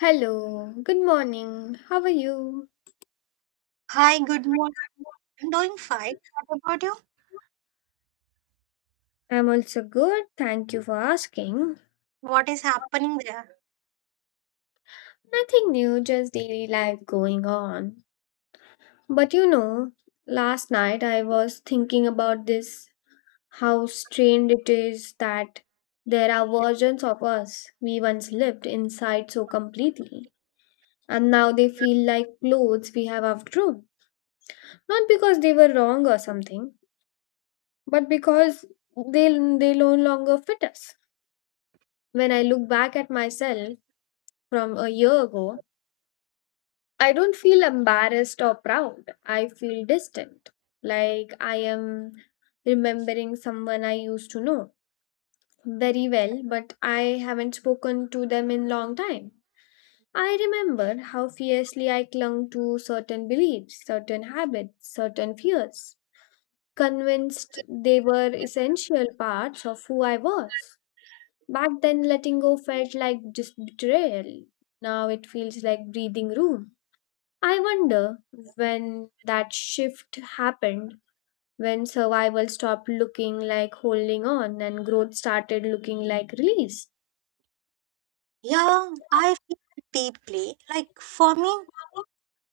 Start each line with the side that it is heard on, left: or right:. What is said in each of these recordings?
left: Hello, good morning. How are you?
right: Hi, good morning. I'm doing fine. What about you?
left: I'm also good. Thank you for asking.
right: What is happening there?
left: Nothing new, just daily life going on. But you know, last night I was thinking about this, how strange it is that there are versions of us we once lived inside so completely, and now they feel like clothes we have outgrown. Not because they were wrong or something, but because they, they no longer fit us. When I look back at myself from a year ago, I don't feel embarrassed or proud. I feel distant, like I am remembering someone I used to know very well, but I haven't spoken to them in long time. I remember how fiercely I clung to certain beliefs, certain habits, certain fears, convinced they were essential parts of who I was. Back then, letting go felt like just betrayal. Now it feels like breathing room. I wonder when that shift happened, when survival stopped looking like holding on and growth started looking like release.
right: Yeah, I feel deeply. Like for me,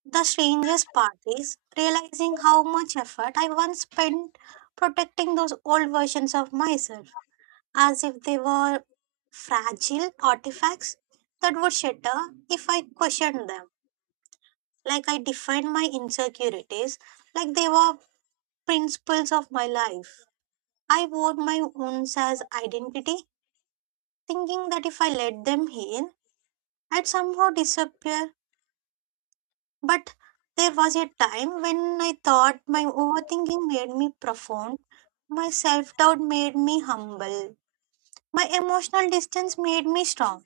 right: the strangest part is realizing how much effort I once spent protecting those old versions of myself as if they were fragile artifacts that would shatter if I questioned them. Like I defined my insecurities like they were principles of my life. I wore my wounds as identity thinking that if I let them heal, I'd somehow disappear. But there was a time when I thought my overthinking made me profound, my self doubt made me humble, my emotional distance made me strong.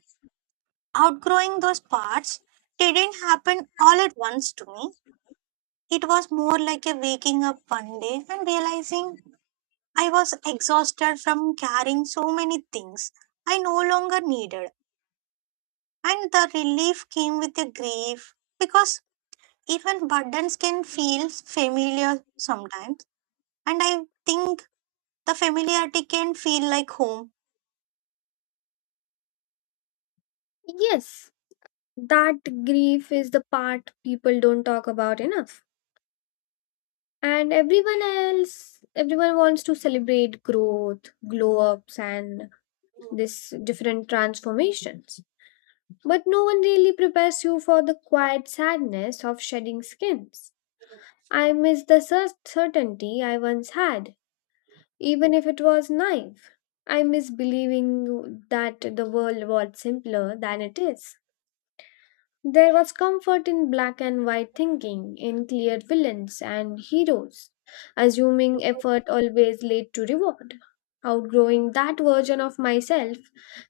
right: Outgrowing those parts didn't happen all at once to me. It was more like a waking up one day and realizing I was exhausted from carrying so many things I no longer needed. And the relief came with the grief because even burdens can feel familiar sometimes. And I think the familiarity can feel like home.
left: Yes, that grief is the part people don't talk about enough. And everyone else, everyone wants to celebrate growth, glow ups, and this different transformations. But no one really prepares you for the quiet sadness of shedding skins. I miss the certainty I once had, even if it was naive. I miss believing that the world was simpler than it is. There was comfort in black and white thinking, in clear villains and heroes, assuming effort always led to reward. Outgrowing that version of myself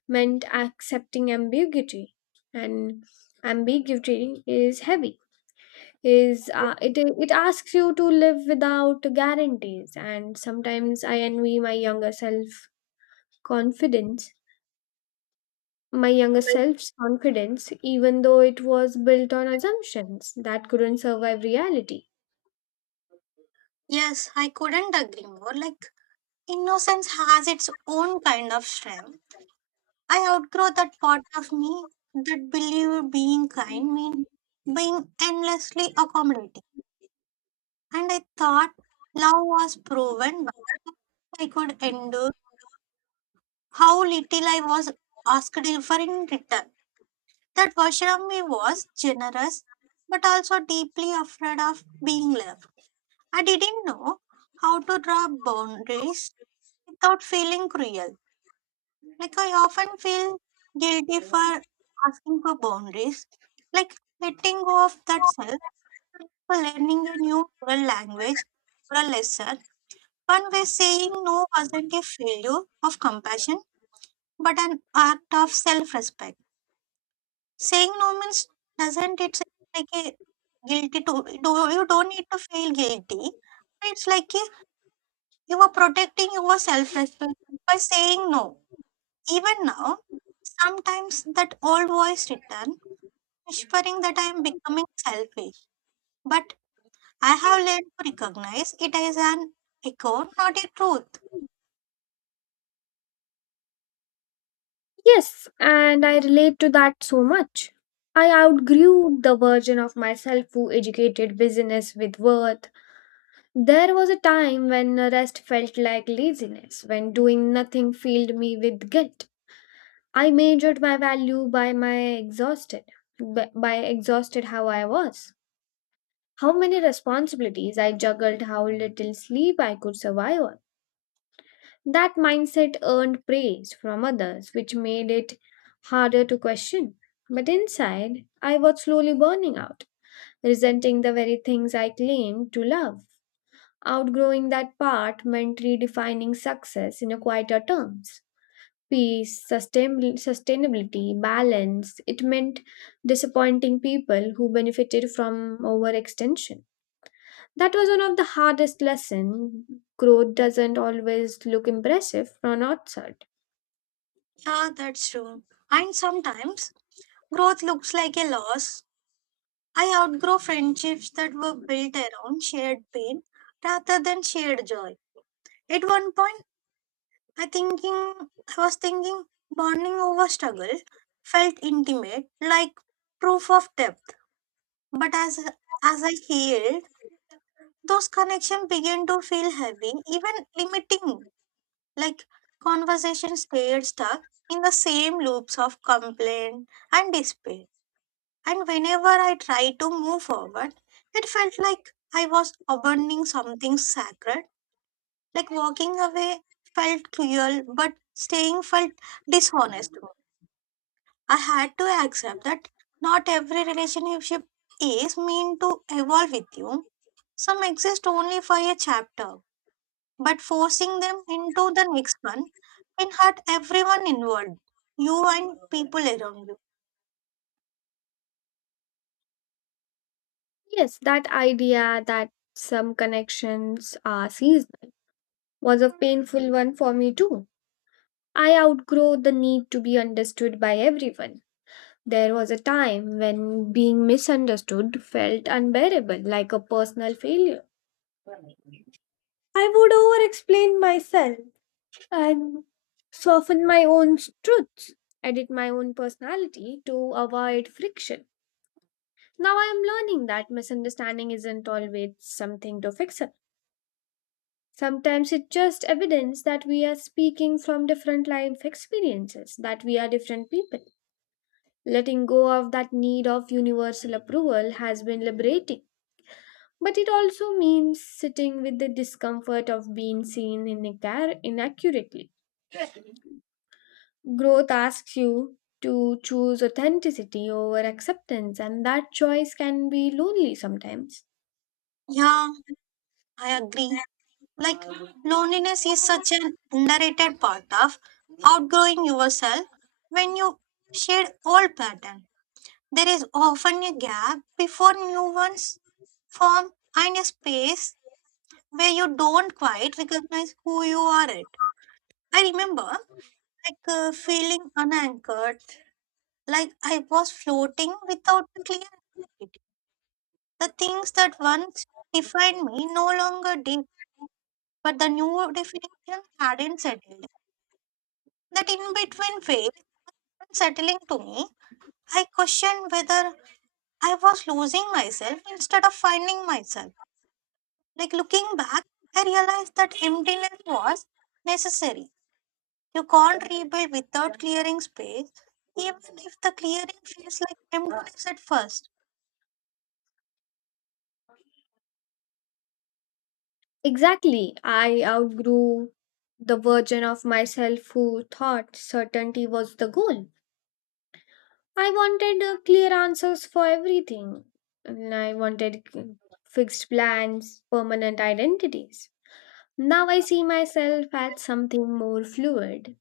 left: meant accepting ambiguity, and ambiguity is heavy. Is it? It asks you to live without guarantees, and sometimes I envy confidence my younger self's confidence, even though it was built on assumptions that couldn't survive reality.
right: Yes, I couldn't agree more. Like, innocence has its own kind of strength. I outgrow that part of me that believed being kind mean being endlessly accommodating. And I thought love was proven, but I could endure how little I was asked for in return. That version of me was generous but also deeply afraid of being loved. I didn't know how to draw boundaries without feeling cruel. Like I often feel guilty for asking for boundaries, like letting go of that self for learning a new oral language or a lesson. One way saying no wasn't a failure of compassion, but an act of self respect. Saying no means doesn't it's like a guilty to do you don't need to feel guilty. It's like a, you are protecting your self respect by saying no. Even now, sometimes that old voice returns, whispering that I am becoming selfish. But I have learned to recognize it as an echo, not a truth.
left: Yes, and I relate to that so much. I outgrew the version of myself who educated business with worth. There was a time when rest felt like laziness, when doing nothing filled me with guilt. I measured my value by exhausted how I was, how many responsibilities I juggled, how little sleep I could survive on. That mindset earned praise from others, which made it harder to question. But inside, I was slowly burning out, resenting the very things I claimed to love. Outgrowing that part meant redefining success in a quieter terms. Peace, sustainability, balance, it meant disappointing people who benefited from overextension. That was one of the hardest lessons. Growth doesn't always look impressive from outside.
right: Yeah, that's true. And sometimes growth looks like a loss. I outgrow friendships that were built around shared pain rather than shared joy. At one point, I was thinking bonding over struggle felt intimate, like proof of depth. But as I healed, those connections began to feel heavy, even limiting. Like conversations stayed stuck in the same loops of complaint and despair. And whenever I tried to move forward, it felt like I was abandoning something sacred. Like walking away felt cruel, but staying felt dishonest to me. I had to accept that not every relationship is meant to evolve with you. Some exist only for a chapter, but forcing them into the next one can hurt everyone involved, you and people around you.
left: Yes, that idea that some connections are seasonal was a painful one for me too. I outgrow the need to be understood by everyone. There was a time when being misunderstood felt unbearable, like a personal failure. I would over explain myself and soften my own truths, edit my own personality to avoid friction. Now I am learning that misunderstanding isn't always something to fix up. Sometimes it's just evidence that we are speaking from different life experiences, that we are different people. Letting go of that need of universal approval has been liberating. But it also means sitting with the discomfort of being seen inaccurately. Growth asks you to choose authenticity over acceptance, and that choice can be lonely sometimes.
right: Yeah, I agree. Like loneliness is such an underrated part of outgrowing yourself when you shed old pattern. There is often a gap before new ones form and a space where you don't quite recognize who you are at. I remember feeling unanchored, like I was floating without a clear identity. The things that once defined me no longer did, but the new definition hadn't settled that in between phase. Unsettling to me, I questioned whether I was losing myself instead of finding myself. Like looking back, I realized that emptiness was necessary. You can't rebuild without clearing space, even if the clearing feels like emptiness at first.
left: Exactly. I outgrew the version of myself who thought certainty was the goal. I wanted clear answers for everything. And I wanted fixed plans, permanent identities. Now I see myself as something more fluid.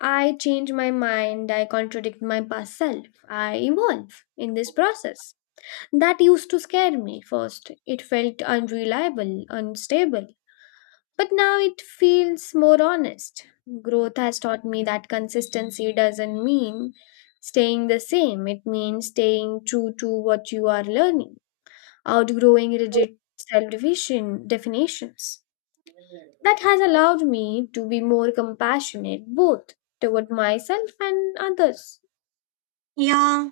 left: I change my mind, I contradict my past self, I evolve in this process. That used to scare me first. It felt unreliable, unstable. But now it feels more honest. Growth has taught me that consistency doesn't mean staying the same, it means staying true to what you are learning, outgrowing rigid self definitions. That has allowed me to be more compassionate both toward myself and others.
right: Yeah,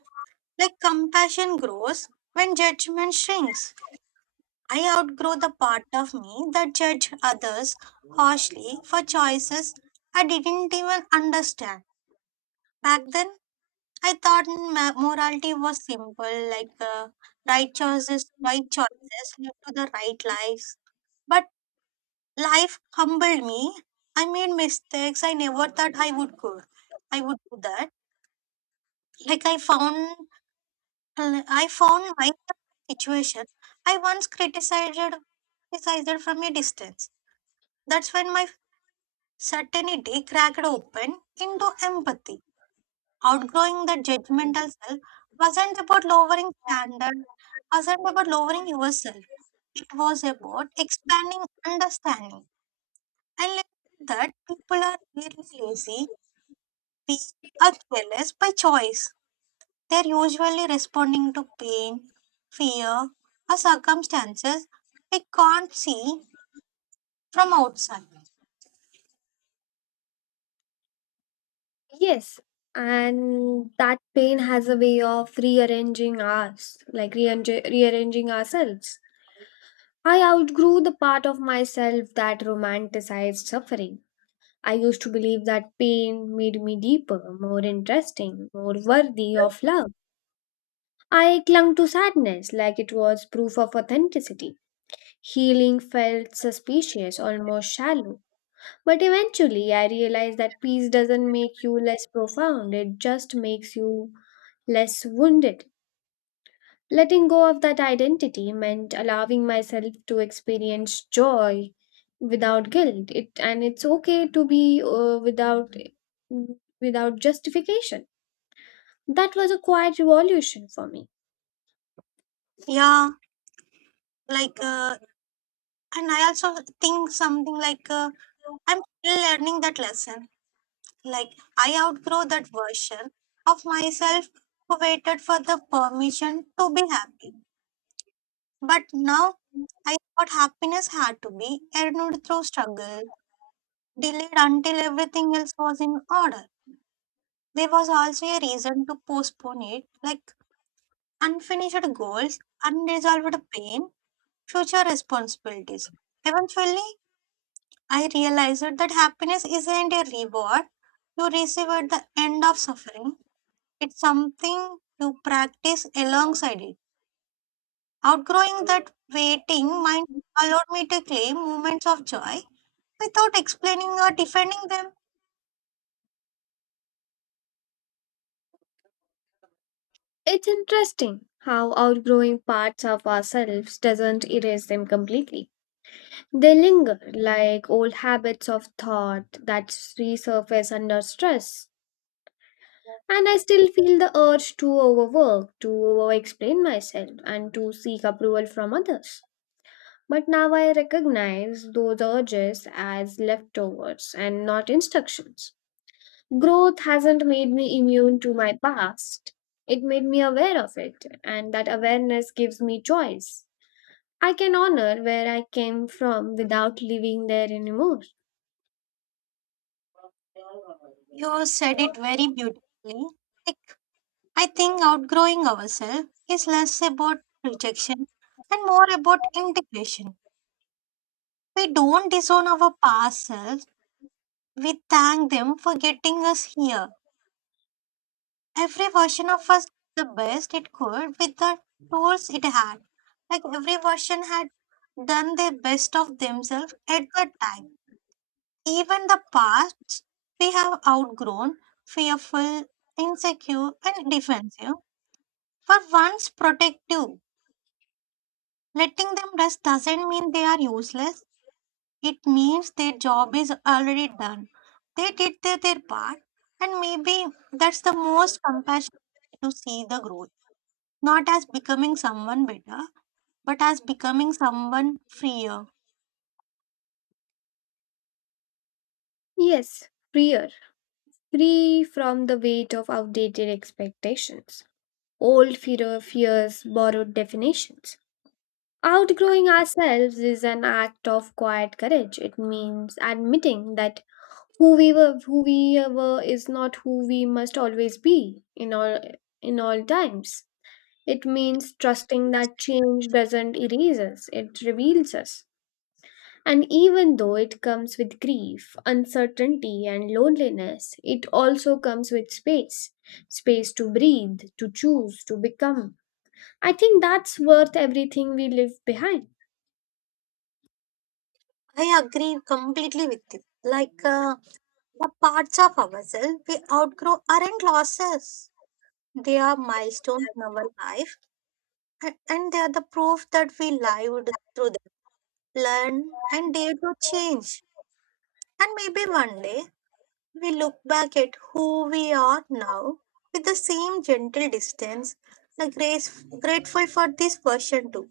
right: like compassion grows when judgment shrinks. I outgrow the part of me that judged others harshly for choices I didn't even understand. Back then, morality was simple, like uh, right choices lead to the right lives. But life humbled me. I made mistakes. I never thought I would go. I would do that. Like I found my situation. I once criticized from a distance. That's when my certainty cracked open into empathy. Outgrowing that judgmental self wasn't about lowering standards, wasn't about lowering yourself. It was about expanding understanding and learning that people are really lazy, weak, or careless by choice. They're usually responding to pain, fear, or circumstances we can't see from outside.
left: Yes, and that pain has a way of rearranging us, like rearranging ourselves. I outgrew the part of myself that romanticized suffering. I used to believe that pain made me deeper, more interesting, more worthy of love. I clung to sadness like it was proof of authenticity. Healing felt suspicious, almost shallow. But eventually, I realized that peace doesn't make you less profound, it just makes you less wounded. Letting go of that identity meant allowing myself to experience joy without guilt. It and it's okay to be without justification. That was a quiet revolution for me.
right: Yeah, like, uh, and I also think something I'm still learning that lesson. Like, I outgrow that version of myself who waited for the permission to be happy. But now I thought happiness had to be earned through struggle, delayed until everything else was in order. There was also a reason to postpone it, like unfinished goals, unresolved pain, future responsibilities. Eventually, I realized that happiness isn't a reward you receive at the end of suffering. It's something to practice alongside it. Outgrowing that waiting mind allowed me to claim moments of joy without explaining or defending them.
left: It's interesting how outgrowing parts of ourselves doesn't erase them completely. They linger like old habits of thought that resurface under stress. And I still feel the urge to overwork, to over explain myself, and to seek approval from others. But now I recognize those urges as leftovers and not instructions. Growth hasn't made me immune to my past, it made me aware of it, and that awareness gives me choice. I can honor where I came from without living there anymore.
right: You said it very beautifully. Like, I think outgrowing ourselves is less about rejection and more about integration. We don't disown our past selves, we thank them for getting us here. Every version of us did the best it could with the tools it had. Like every version had done their best of themselves at that time. Even the past we have outgrown, fearful, insecure, and defensive, were once protective. Letting them rest doesn't mean they are useless. It means their job is already done. They did their part, and maybe that's the most compassionate way to see the growth. Not as becoming someone better, but as becoming someone freer.
left: Yes, freer, free from the weight of outdated expectations. Old fear fears borrowed definitions. Outgrowing ourselves is an act of quiet courage. It means admitting that who we were is not who we must always be in all times. It means trusting that change doesn't erase us, it reveals us. And even though it comes with grief, uncertainty, and loneliness, it also comes with space, space to breathe, to choose, to become. I think that's worth everything we leave behind.
right: I agree completely with you. The parts of ourselves we outgrow aren't losses. They are milestones in our life, and they are the proof that we lived through them, learned, and dare to change. And maybe one day we look back at who we are now with the same gentle distance, like grace, grateful for this version too.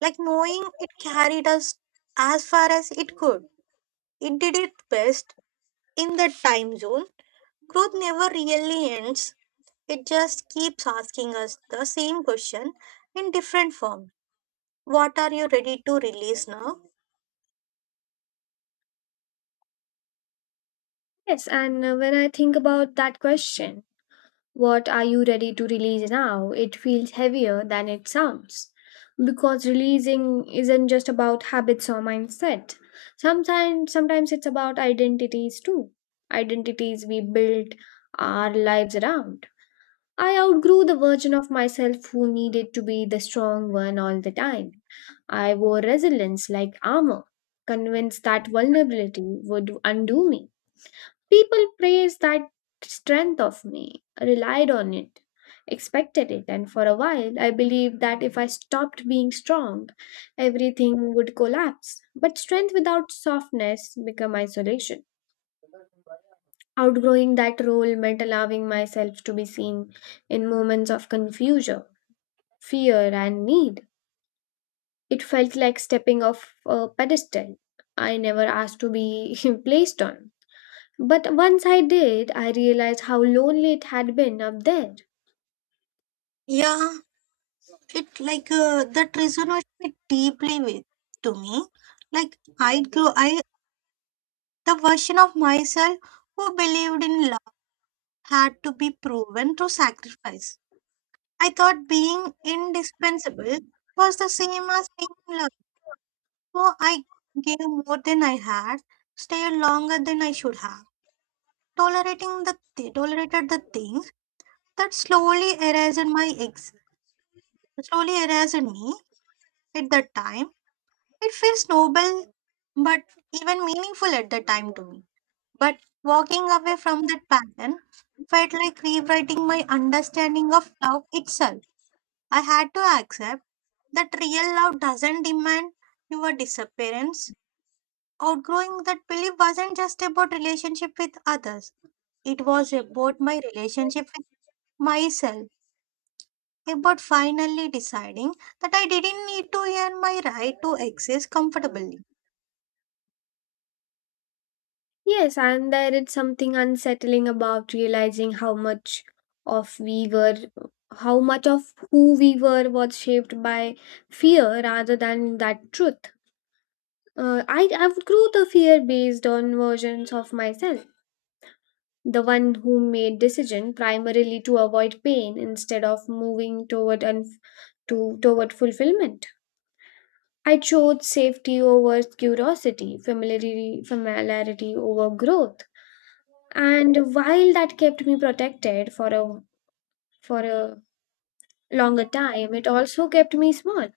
right: Like knowing it carried us as far as it could. It did its best in that time zone. Growth never really ends. It just keeps asking us the same question in different form. What are you ready to release now?
left: Yes, and when I think about that question, what are you ready to release now? It feels heavier than it sounds. Because releasing isn't just about habits or mindset. Sometimes it's about identities too. Identities we build our lives around. I outgrew the version of myself who needed to be the strong one all the time. I wore resilience like armor, convinced that vulnerability would undo me. People praised that strength of me, relied on it, expected it, and for a while I believed that if I stopped being strong, everything would collapse. But strength without softness became isolation. Outgrowing that role meant allowing myself to be seen in moments of confusion, fear, and need. It felt like stepping off a pedestal I never asked to be placed on. But once I did, I realized how lonely it had been up there.
right: Yeah, it that resonated deeply with to me. Like I the version of myself who believed in love had to be proven through sacrifice. I thought being indispensable was the same as being in love. So I gave more than I had, stayed longer than I should have, tolerated the things that slowly erased me at that time. It feels noble but even meaningful at the time to me. But walking away from that pattern felt like rewriting my understanding of love itself. I had to accept that real love doesn't demand your disappearance. Outgrowing that belief wasn't just about relationship with others. It was about my relationship with myself, about finally deciding that I didn't need to earn my right to exist comfortably.
left: Yes, and there is something unsettling about realizing of we were, how much of who we were was shaped by fear rather than that truth. I would grow the fear based on versions of myself, the one who made decision primarily to avoid pain instead of moving toward unf- to toward fulfillment. I chose safety over curiosity, familiarity over growth. And while that kept me protected for a for a longer time, it also kept me small.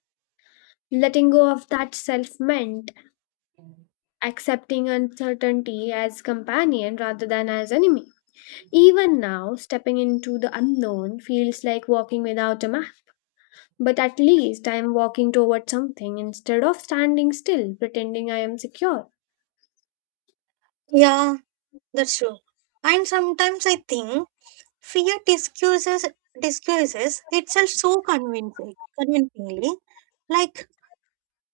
left: Letting go of that self meant accepting uncertainty as companion rather than as enemy. Even now, stepping into the unknown feels like walking without a map. But at least I am walking toward something instead of standing still, pretending I am secure.
right: Yeah, that's true. And sometimes I think fear disguises itself so convincingly, like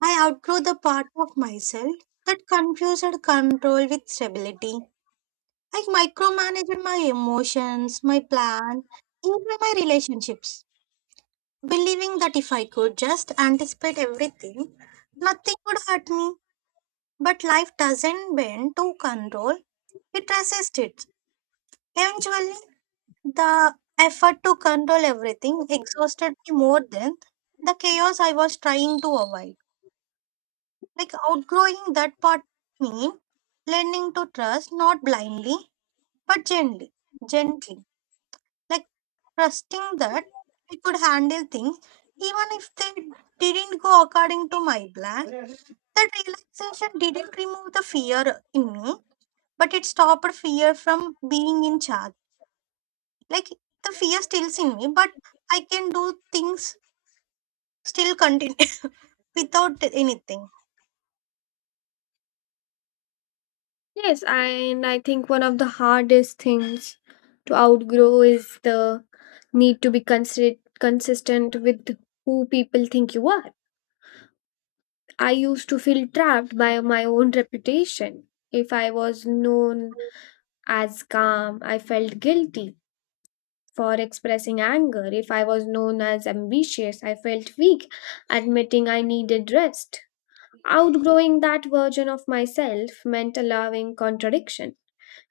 right: I outgrew the part of myself that confused control with stability. I micromanaged my emotions, my plan, even my relationships, believing that if I could just anticipate everything, nothing would hurt me. But life doesn't bend to control, it resists it. Eventually, the effort to control everything exhausted me more than the chaos I was trying to avoid. Like outgrowing that part mean learning to trust not blindly but gently. Like trusting that I could handle things even if they didn't go according to my plan. That relaxation didn't remove the fear in me, but it stopped fear from being in charge. Like the fear stills in me, but I can do things still continue without anything.
left: Yes, and I think one of the hardest things to outgrow is the need to be consistent with who people think you are. I used to feel trapped by my own reputation. If I was known as calm, I felt guilty for expressing anger. If I was known as ambitious, I felt weak, admitting I needed rest. Outgrowing that version of myself meant allowing contradiction.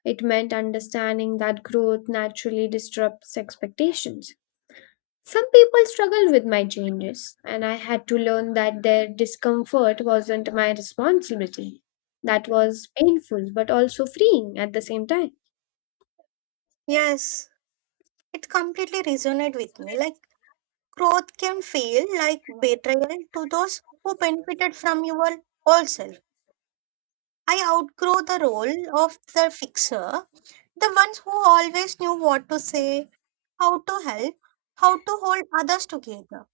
left: It meant understanding that growth naturally disrupts expectations. Some people struggled with my changes, and I had to learn that their discomfort wasn't my responsibility. That was painful but also freeing at the same time.
right: Yes, it completely resonate with me. Like growth can feel like betrayal to those who benefited from your old self. I outgrow the role of the fixer, the ones who always knew what to say, how to help, how to hold others together.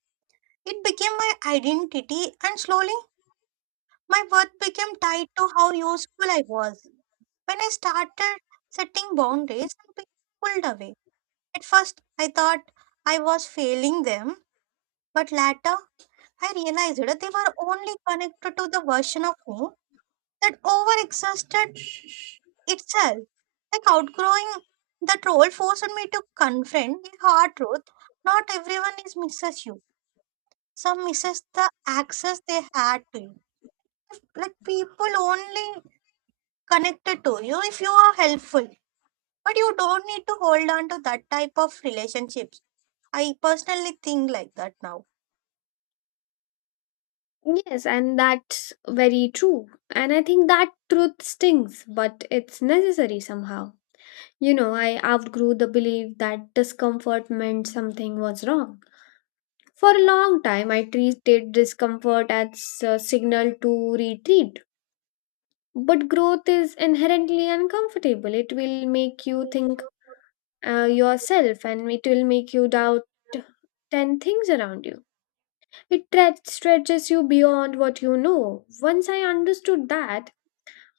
right: It became my identity, and slowly my worth became tied to how useful I was. When I started setting boundaries, I became pulled away. At first, I thought I was failing them, but later, I realized that they were only connected to the version of me that overexhausted itself. Like outgrowing that role forced me to confront the hard truth. Not everyone is misses you. Some misses the access they had to you. If, like people only connected to you if you are helpful. But you don't need to hold on to that type of relationships. I personally think like that now.
left: Yes, and that's very true. And I think that truth stings, but it's necessary somehow. You know, I outgrew the belief that discomfort meant something was wrong. For a long time, I treated discomfort as a signal to retreat. But growth is inherently uncomfortable. It will make you think yourself and it will make you doubt 10 things around you. It stretches you beyond what you know. Once I understood that,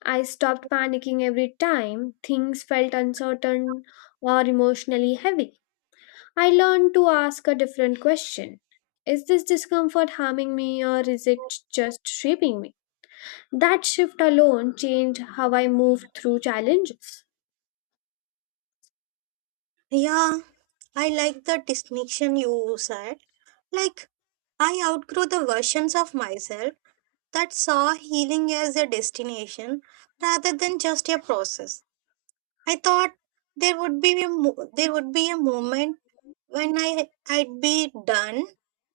left: I stopped panicking every time things felt uncertain or emotionally heavy. I learned to ask a different question. Is this discomfort harming me or is it just shaping me? That shift alone changed how I moved through challenges.
right: Yeah, I like the distinction you said. Like I outgrew the versions of myself that saw healing as a destination rather than just a process. I thought there would be a moment when I'd be done,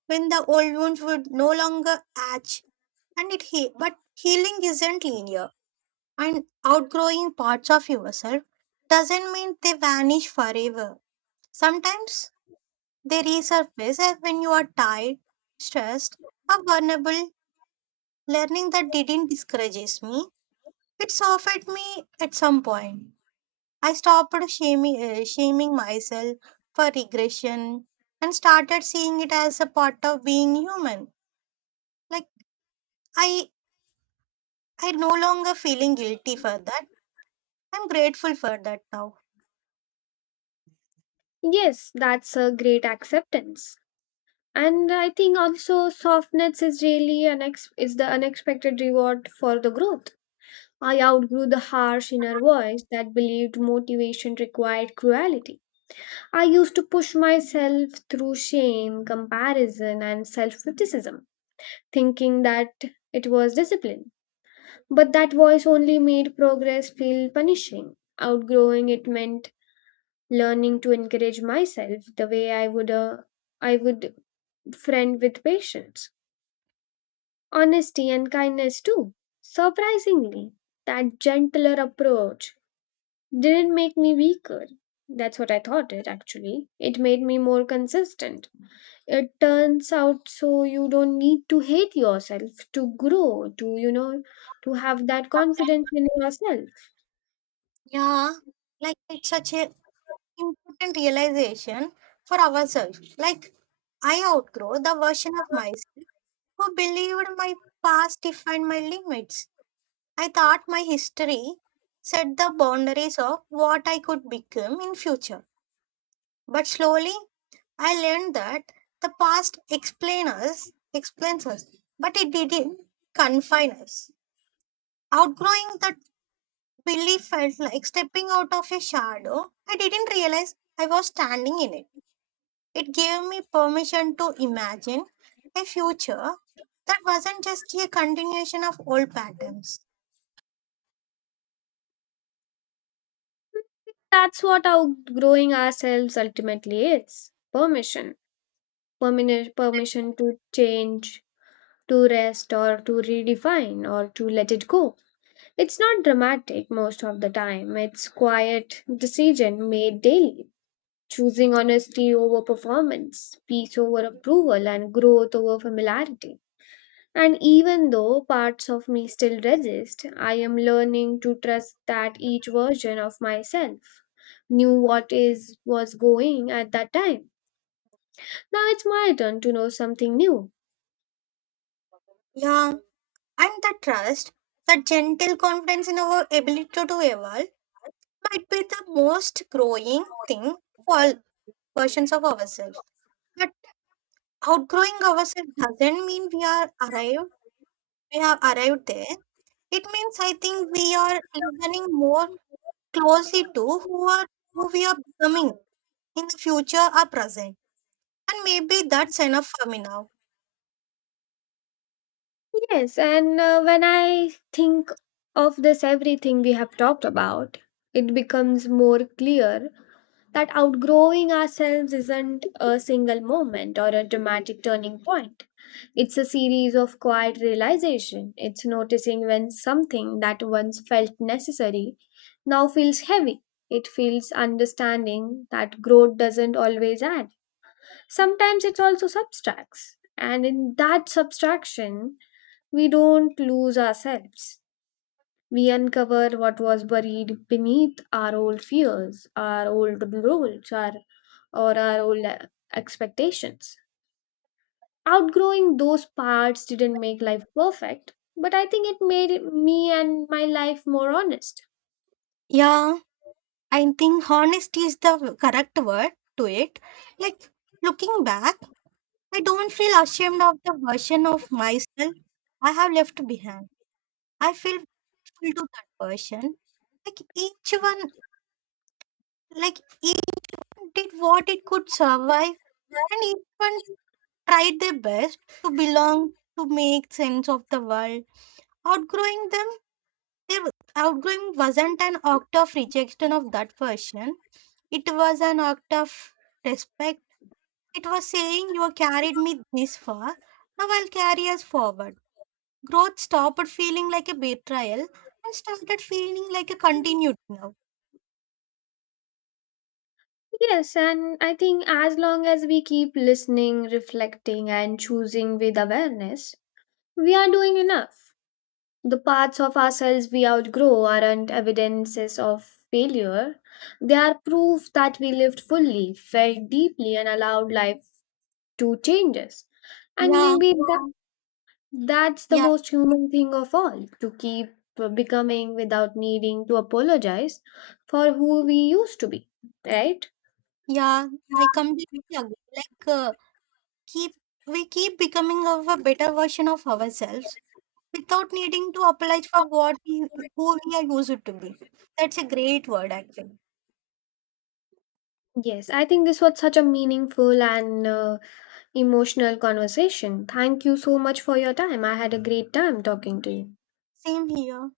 right: when the old wounds would no longer atch, but healing isn't linear, and outgrowing parts of yourself doesn't mean they vanish forever. Sometimes they resurface as when you are tired, stressed, or vulnerable. Learning that didn't discourages me. It softened me at some point. I stopped shaming myself for regression and started seeing it as a part of being human. Like I, I no longer feeling guilty for that. I'm grateful for that now.
left: Yes, that's a great acceptance. And I think also softness is really is the unexpected reward for the growth. I outgrew the harsh inner voice that believed motivation required cruelty. I used to push myself through shame, comparison, and self criticism, thinking that it was discipline. But that voice only made progress feel punishing. Outgrowing it meant learning to encourage myself the way I would a I would friend with patience, honesty, and kindness too. Surprisingly, that gentler approach didn't make me weaker. That's what I thought it actually. It made me more consistent, it turns out. So you don't need to hate yourself to grow, to you know, to have that confidence in yourself.
right: Yeah, like it's such a important realization for ourselves. Like I outgrow the version of myself who believed my past defined my limits. I thought my history set the boundaries of what I could become in future. But slowly I learned that the past explain us, explains us, but it didn't confine us. Outgrowing that belief felt like stepping out of a shadow. I didn't realize I was standing in it. It gave me permission to imagine a future that wasn't just a continuation of old patterns.
left: That's what outgrowing ourselves ultimately is: permission, permission to change, to rest, or to redefine, or to let it go. It's not dramatic most of the time. It's quiet decision made daily, choosing honesty over performance, peace over approval, and growth over familiarity. And even though parts of me still resist, I am learning to trust that each version of myself knew what is was going at that time. Now it's my turn to know something new.
right: Yeah, and the trust, the gentle confidence in our ability to evolve, might be the most growing thing for all versions of ourselves. But outgrowing ourselves doesn't mean we are arrived. We have arrived there. It means I think we are listening more closely to who we are becoming in the future or present. And maybe that's enough for me now.
left: Yes, and when I think of this everything we have talked about, it becomes more clear that outgrowing ourselves isn't a single moment or a dramatic turning point. It's a series of quiet realization. It's noticing when something that once felt necessary now feels heavy. It feels understanding that growth doesn't always add. Sometimes it also subtracts. And in that subtraction, we don't lose ourselves. We uncover what was buried beneath our old fears, our old roles, or our old expectations. Outgrowing those parts didn't make life perfect, but I think it made me and my life more honest.
right: Yeah, I think honesty is the correct word to it. Like looking back I don't feel ashamed of the version of myself I have left behind. I feel grateful to that person. Like each one, like each did what it could survive, and each one tried their best to belong, to make sense of the world. Outgrowing them, their outgrowing wasn't an act of rejection of that person. It was an act of respect. It was saying, "You carried me this far. Now I'll carry us forward." Growth stopped feeling like a betrayal and started feeling like a continued now.
left: Yes, and I think as long as we keep listening, reflecting, and choosing with awareness, we are doing enough. The parts of ourselves we outgrow aren't evidences of failure, they are proof that we lived fully, felt deeply, and allowed life to change us. And
right: Yeah,
left: maybe that's the
right: yeah,
left: most human thing of all, to keep becoming without needing to apologize for who we used to be, right?
right: yeah, I completely agree. Like, keep we keep becoming of a better version of ourselves without needing to apologize for what we, who we are used to be. That's a great word, actually.
left: Yes, I think this was such a meaningful and emotional conversation. Thank you so much for your time. I had a great time talking to you.
right: Same here.